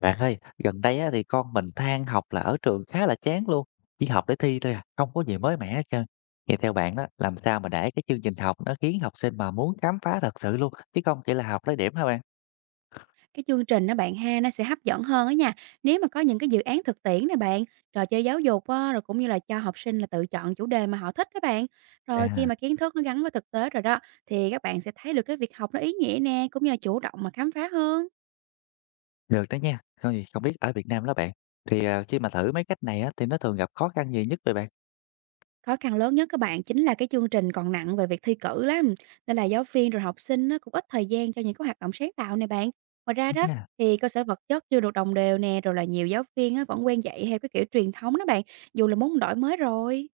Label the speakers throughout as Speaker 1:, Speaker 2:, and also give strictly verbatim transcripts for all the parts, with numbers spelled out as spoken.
Speaker 1: Bạn ơi, gần đây á, thì con mình than học là ở trường khá là chán luôn, chỉ học để thi thôi à, không có gì mới mẻ hết trơn. Vậy theo bạn đó, làm sao mà để cái chương trình học nó khiến học sinh mà muốn khám phá thật sự luôn, chứ không chỉ là học lấy điểm hả bạn?
Speaker 2: Cái chương trình á bạn ha, nó sẽ hấp dẫn hơn á nha, nếu mà có những cái dự án thực tiễn nè bạn, trò chơi giáo dục á, rồi cũng như là cho học sinh là tự chọn chủ đề mà họ thích các bạn. Rồi
Speaker 1: À,
Speaker 2: khi mà kiến thức nó gắn với thực tế rồi đó, thì các bạn sẽ thấy được cái việc học nó ý nghĩa nè, cũng như là chủ động mà khám phá hơn.
Speaker 1: được đó nha. Không gì, không biết ở Việt Nam đó bạn, thì à, khi mà thử mấy cách này á, thì nó thường gặp khó khăn gì nhất vậy bạn?
Speaker 2: Khó khăn lớn nhất các bạn chính là cái chương trình còn nặng về việc thi cử lắm, nên là giáo viên rồi học sinh nó cũng ít thời gian cho những cái hoạt động sáng tạo này bạn. Ngoài ra
Speaker 1: Đúng
Speaker 2: đó,
Speaker 1: nha.
Speaker 2: thì cơ sở vật chất chưa được đồng đều nè, rồi là nhiều giáo viên á, vẫn quen dạy theo cái kiểu truyền thống đó bạn, dù là muốn đổi mới rồi.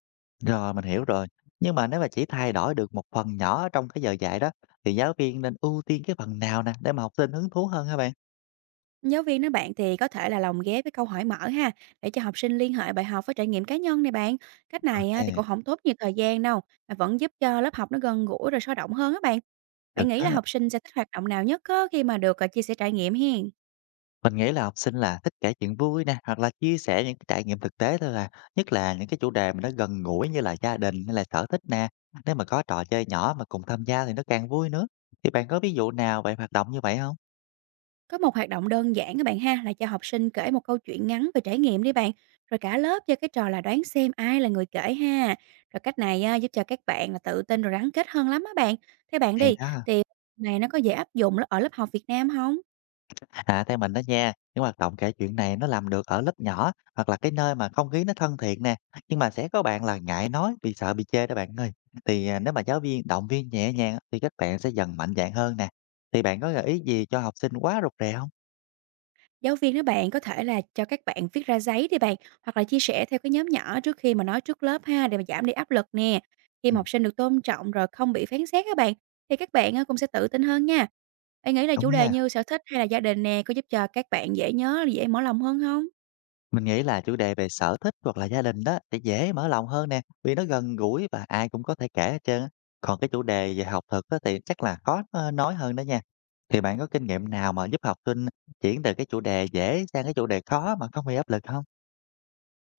Speaker 1: Rồi, mình hiểu rồi. Nhưng mà nếu mà chỉ thay đổi được một phần nhỏ trong cái giờ dạy đó, thì giáo viên nên ưu tiên cái phần nào nè, để mà học sinh hứng thú hơn hả bạn?
Speaker 2: Giáo viên đó bạn thì có thể là lồng ghép với câu hỏi mở ha, để cho học sinh liên hệ bài học với trải nghiệm cá nhân này bạn. Cách này á, thì
Speaker 1: Ok,
Speaker 2: cũng không tốt nhiều thời gian đâu, mà vẫn giúp cho lớp học nó gần gũi rồi sôi động hơn á bạn.
Speaker 1: được
Speaker 2: Bạn nghĩ là
Speaker 1: đó.
Speaker 2: học sinh sẽ thích hoạt động nào nhất á, khi mà được à, chia sẻ trải nghiệm hiền?
Speaker 1: Mình nghĩ là học sinh là thích kể chuyện vui nè, hoặc là chia sẻ những cái trải nghiệm thực tế thôi à, nhất là những cái chủ đề mà nó gần gũi như là gia đình hay là sở thích nè. Nếu mà có trò chơi nhỏ mà cùng tham gia thì nó càng vui nữa. Thì bạn có ví dụ nào về hoạt động như vậy không?
Speaker 2: Có một hoạt động đơn giản các bạn ha, là cho học sinh kể một câu chuyện ngắn về trải nghiệm đi bạn. Rồi cả lớp chơi cái trò là đoán xem ai là người kể ha. Rồi cách này à, giúp cho các bạn là tự tin rồi gắn kết hơn lắm á bạn. Theo bạn
Speaker 1: Thì
Speaker 2: đi,
Speaker 1: đó,
Speaker 2: thì này nó có dễ áp dụng ở lớp học Việt Nam không?
Speaker 1: à theo mình đó nha, những hoạt động kể chuyện này nó làm được ở lớp nhỏ hoặc là cái nơi mà không khí nó thân thiện nè, nhưng mà sẽ có bạn là ngại nói vì sợ bị chê đó bạn ơi. Thì à, nếu mà giáo viên động viên nhẹ nhàng thì các bạn sẽ dần mạnh dạn hơn nè. Thì bạn có gợi ý gì cho học sinh quá rụt rè không?
Speaker 2: Giáo viên đó bạn có thể là cho các bạn viết ra giấy đi bạn, hoặc là chia sẻ theo cái nhóm nhỏ trước khi mà nói trước lớp ha, để mà giảm đi áp lực nè. Khi
Speaker 1: Ừ,
Speaker 2: mà học sinh được tôn trọng rồi không bị phán xét các bạn, thì các bạn á, cũng sẽ tự tin hơn nha. Bạn nghĩ là
Speaker 1: đúng
Speaker 2: chủ đề
Speaker 1: ha.
Speaker 2: như sở thích hay là gia đình nè, có giúp cho các bạn dễ nhớ, dễ mở lòng hơn không?
Speaker 1: Mình nghĩ là chủ đề về sở thích hoặc là gia đình đó sẽ dễ mở lòng hơn nè, vì nó gần gũi và ai cũng có thể kể hết trơn á. Còn cái chủ đề về học thuật á thì chắc là khó ờ, nói hơn đó nha. Thì bạn có kinh nghiệm nào mà giúp học sinh chuyển từ cái chủ đề dễ sang cái chủ đề khó mà không bị áp lực không?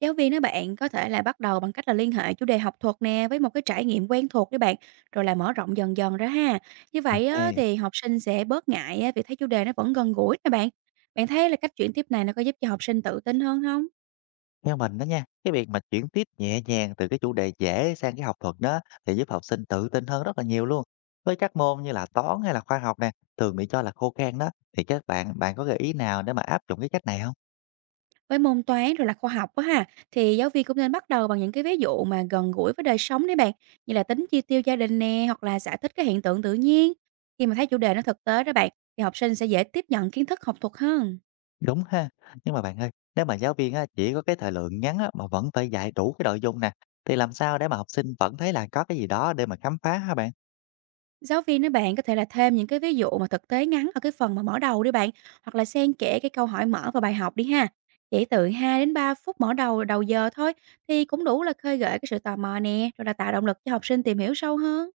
Speaker 2: Giáo viên đó bạn có thể là bắt đầu bằng cách là liên hệ chủ đề học thuật nè với một cái trải nghiệm quen thuộc đấy bạn, rồi là mở rộng dần dần ra ha. Như vậy á,
Speaker 1: Ok.
Speaker 2: thì học sinh sẽ bớt ngại á, vì thấy chủ đề nó vẫn gần gũi nè bạn. Bạn thấy là cách chuyển tiếp này nó có giúp cho học sinh tự tin hơn không?
Speaker 1: Theo mình đó nha, cái việc mà chuyển tiếp nhẹ nhàng từ cái chủ đề dễ sang cái học thuật đó thì giúp học sinh tự tin hơn rất là nhiều luôn. Với các môn như là toán hay là khoa học nè, thường bị cho là khô khan đó, thì các bạn bạn có gợi ý nào để mà áp dụng cái cách này không?
Speaker 2: Với môn toán rồi là khoa học á ha, thì giáo viên cũng nên bắt đầu bằng những cái ví dụ mà gần gũi với đời sống đấy bạn, như là tính chi tiêu gia đình nè, hoặc là giải thích cái hiện tượng tự nhiên. Khi mà thấy chủ đề nó thực tế đó bạn, thì học sinh sẽ dễ tiếp nhận kiến thức học thuật hơn.
Speaker 1: Đúng ha. Nhưng mà bạn ơi, nếu mà giáo viên á, chỉ có cái thời lượng ngắn á, mà vẫn phải dạy đủ cái nội dung nè, thì làm sao để mà học sinh vẫn thấy là có cái gì đó để mà khám phá hả bạn?
Speaker 2: Giáo viên á bạn có thể là thêm những cái ví dụ mà thực tế ngắn ở cái phần mà mở đầu đi bạn, hoặc là xen kẽ cái câu hỏi mở vào bài học đi ha. Chỉ từ hai đến ba phút mở đầu đầu giờ thôi, thì cũng đủ là khơi gợi cái sự tò mò nè, rồi là tạo động lực cho học sinh tìm hiểu sâu hơn.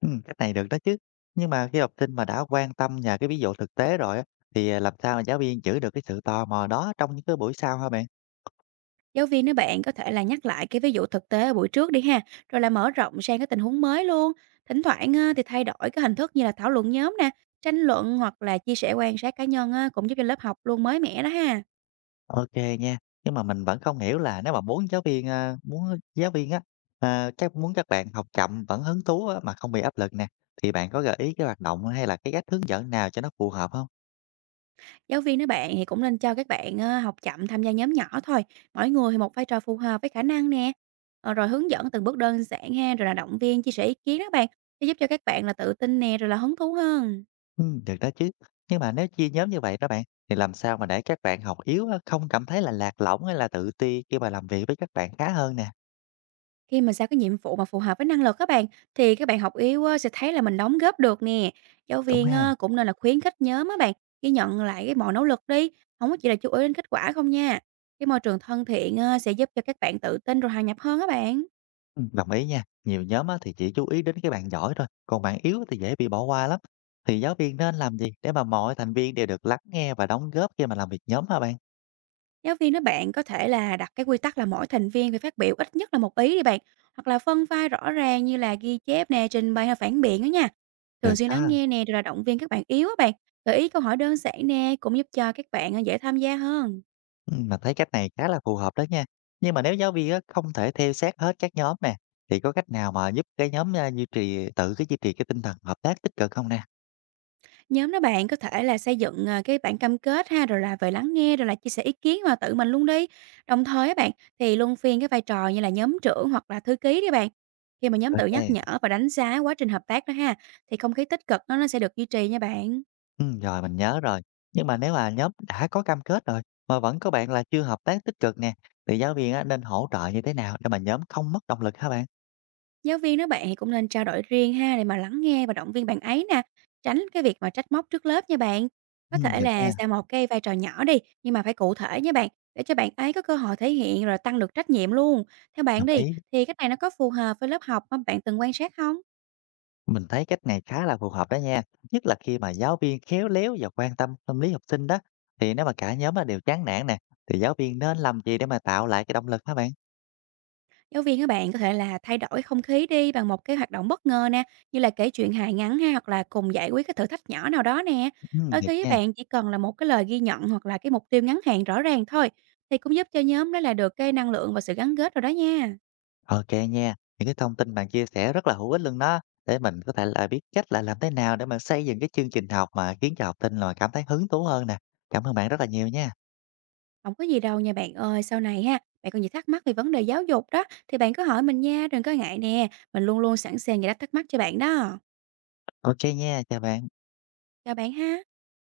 Speaker 1: Ừ, cách này được đó chứ. Nhưng mà khi học sinh mà đã quan tâm nhờ cái ví dụ thực tế rồi á, thì à, làm sao mà giáo viên giữ được cái sự tò mò đó trong những cái buổi sau hả bạn?
Speaker 2: Giáo viên nếu bạn có thể là nhắc lại cái ví dụ thực tế ở buổi trước đi ha, rồi là mở rộng sang cái tình huống mới luôn. Thỉnh thoảng á, thì thay đổi cái hình thức như là thảo luận nhóm nè, tranh luận hoặc là chia sẻ quan sát cá nhân á, cũng giúp cho lớp học luôn mới mẻ đó ha.
Speaker 1: Ok nha. Nhưng mà mình vẫn không hiểu là nếu mà muốn giáo viên à, muốn giáo viên á à, các muốn các bạn học chậm vẫn hứng thú á, mà không bị áp lực nè, thì bạn có gợi ý cái hoạt động hay là cái cách hướng dẫn nào cho nó phù hợp không?
Speaker 2: Giáo viên đó bạn thì cũng nên cho các bạn ơ, học chậm tham gia nhóm nhỏ thôi, mỗi người thì một vai trò phù hợp với khả năng nè. Ờ, rồi hướng dẫn từng bước đơn giản ha, rồi là động viên, chia sẻ ý kiến đó bạn, sẽ giúp cho các bạn là tự tin nè, rồi là hứng thú hơn.
Speaker 1: Ừm, được đó chứ. Nhưng mà nếu chia nhóm như vậy đó bạn, thì làm sao mà để các bạn học yếu á, không cảm thấy là lạc lõng hay là tự ti khi mà làm việc với các bạn khá hơn nè?
Speaker 2: Khi mà giao cái nhiệm vụ mà phù hợp với năng lực các bạn, thì các bạn học yếu á sẽ thấy là mình đóng góp được nè. Giáo
Speaker 1: Đúng
Speaker 2: viên
Speaker 1: ha?
Speaker 2: á cũng nên là khuyến khích nhóm á bạn, ghi nhận lại cái mọi nỗ lực đi, không có chỉ là chú ý đến kết quả không nha. Cái môi trường thân thiện á sẽ giúp cho các bạn tự tin rồi hòa nhập hơn các bạn.
Speaker 1: Ừm, đồng ý nha. Nhiều nhóm á, thì chỉ chú ý đến cái bạn giỏi thôi, còn bạn yếu thì dễ bị bỏ qua lắm. Thì giáo viên nên làm gì để mà mọi thành viên đều được lắng nghe và đóng góp khi mà làm việc nhóm hả bạn?
Speaker 2: Giáo viên đó bạn có thể là đặt cái quy tắc là mỗi thành viên phải phát biểu ít nhất là một ý đi bạn, hoặc là phân vai rõ ràng như là ghi chép nè, trình bày hay phản biện đó nha.
Speaker 1: Được
Speaker 2: Thường xuyên lắng
Speaker 1: đó.
Speaker 2: nghe nè, rồi là động viên các bạn yếu á bạn, gợi ý câu hỏi đơn giản nè, cũng giúp cho các bạn ờ, dễ tham gia hơn.
Speaker 1: Ừm, mình thấy cách này khá là phù hợp đó nha. Nhưng mà nếu giáo viên á, không thể theo sát hết các nhóm nè, thì có cách nào mà giúp cái nhóm à, duy trì tự cái duy trì cái tinh thần hợp tác tích cực không nè?
Speaker 2: Nhóm đó bạn có thể là xây dựng ờ, cái bản cam kết ha, rồi là về lắng nghe, rồi là chia sẻ ý kiến mà tự mình luôn đi. Đồng thời á bạn, thì luân phiên cái vai trò như là nhóm trưởng hoặc là thư ký đi bạn. Khi mà nhóm tự nhắc nhở
Speaker 1: Ok.
Speaker 2: và đánh giá quá trình hợp tác đó ha, thì không khí tích cực nó nó sẽ được duy trì nha bạn.
Speaker 1: Ừm, rồi mình nhớ rồi. Nhưng mà nếu mà nhóm đã có cam kết rồi mà vẫn có bạn là chưa hợp tác tích cực nè, thì giáo viên á, nên hỗ trợ như thế nào để mà nhóm không mất động lực hả bạn?
Speaker 2: Giáo viên đó bạn thì cũng nên trao đổi riêng ha, để mà lắng nghe và động viên bạn ấy nè, tránh cái việc mà trách móc trước lớp nha bạn. Có
Speaker 1: Ừm,
Speaker 2: thể
Speaker 1: được
Speaker 2: là
Speaker 1: nha,
Speaker 2: ra một cái vai trò nhỏ đi, nhưng mà phải cụ thể nha bạn, để cho bạn ấy có cơ hội thể hiện rồi tăng được trách nhiệm luôn. Theo bạn
Speaker 1: đồng
Speaker 2: đi,
Speaker 1: ý.
Speaker 2: thì cách này nó có phù hợp với lớp học mà bạn từng quan sát không?
Speaker 1: Mình thấy cách này khá là phù hợp đó nha. Nhất là khi mà giáo viên khéo léo và quan tâm tâm lý học sinh đó. Thì nếu mà cả nhóm á, đều chán nản nè, thì giáo viên nên làm gì để mà tạo lại cái động lực hả bạn?
Speaker 2: Giáo viên các bạn có thể là thay đổi không khí đi bằng một cái hoạt động bất ngờ nè, như là kể chuyện hài ngắn ha, hoặc là cùng giải quyết cái thử thách nhỏ nào đó nè.
Speaker 1: Ừm,
Speaker 2: Đôi
Speaker 1: được
Speaker 2: khi các
Speaker 1: nha.
Speaker 2: bạn chỉ cần là một cái lời ghi nhận hoặc là cái mục tiêu ngắn hạn rõ ràng thôi, thì cũng giúp cho nhóm đó là được cái năng lượng và sự gắn kết rồi đó nha.
Speaker 1: Ok nha, những cái thông tin bạn chia sẻ rất là hữu ích luôn đó để mình có thể là biết cách là làm thế nào để mà xây dựng cái chương trình học mà khiến cho học sinh là cảm thấy hứng thú hơn nè. Cảm ơn bạn rất là nhiều nha.
Speaker 2: Không có gì đâu nha bạn ơi, sau này ha, bạn còn gì thắc mắc về vấn đề giáo dục đó thì bạn cứ hỏi mình nha, đừng có ngại nè, mình luôn luôn sẵn sàng giải đáp thắc mắc cho bạn đó.
Speaker 1: Ok nha, chào bạn.
Speaker 2: Chào bạn ha.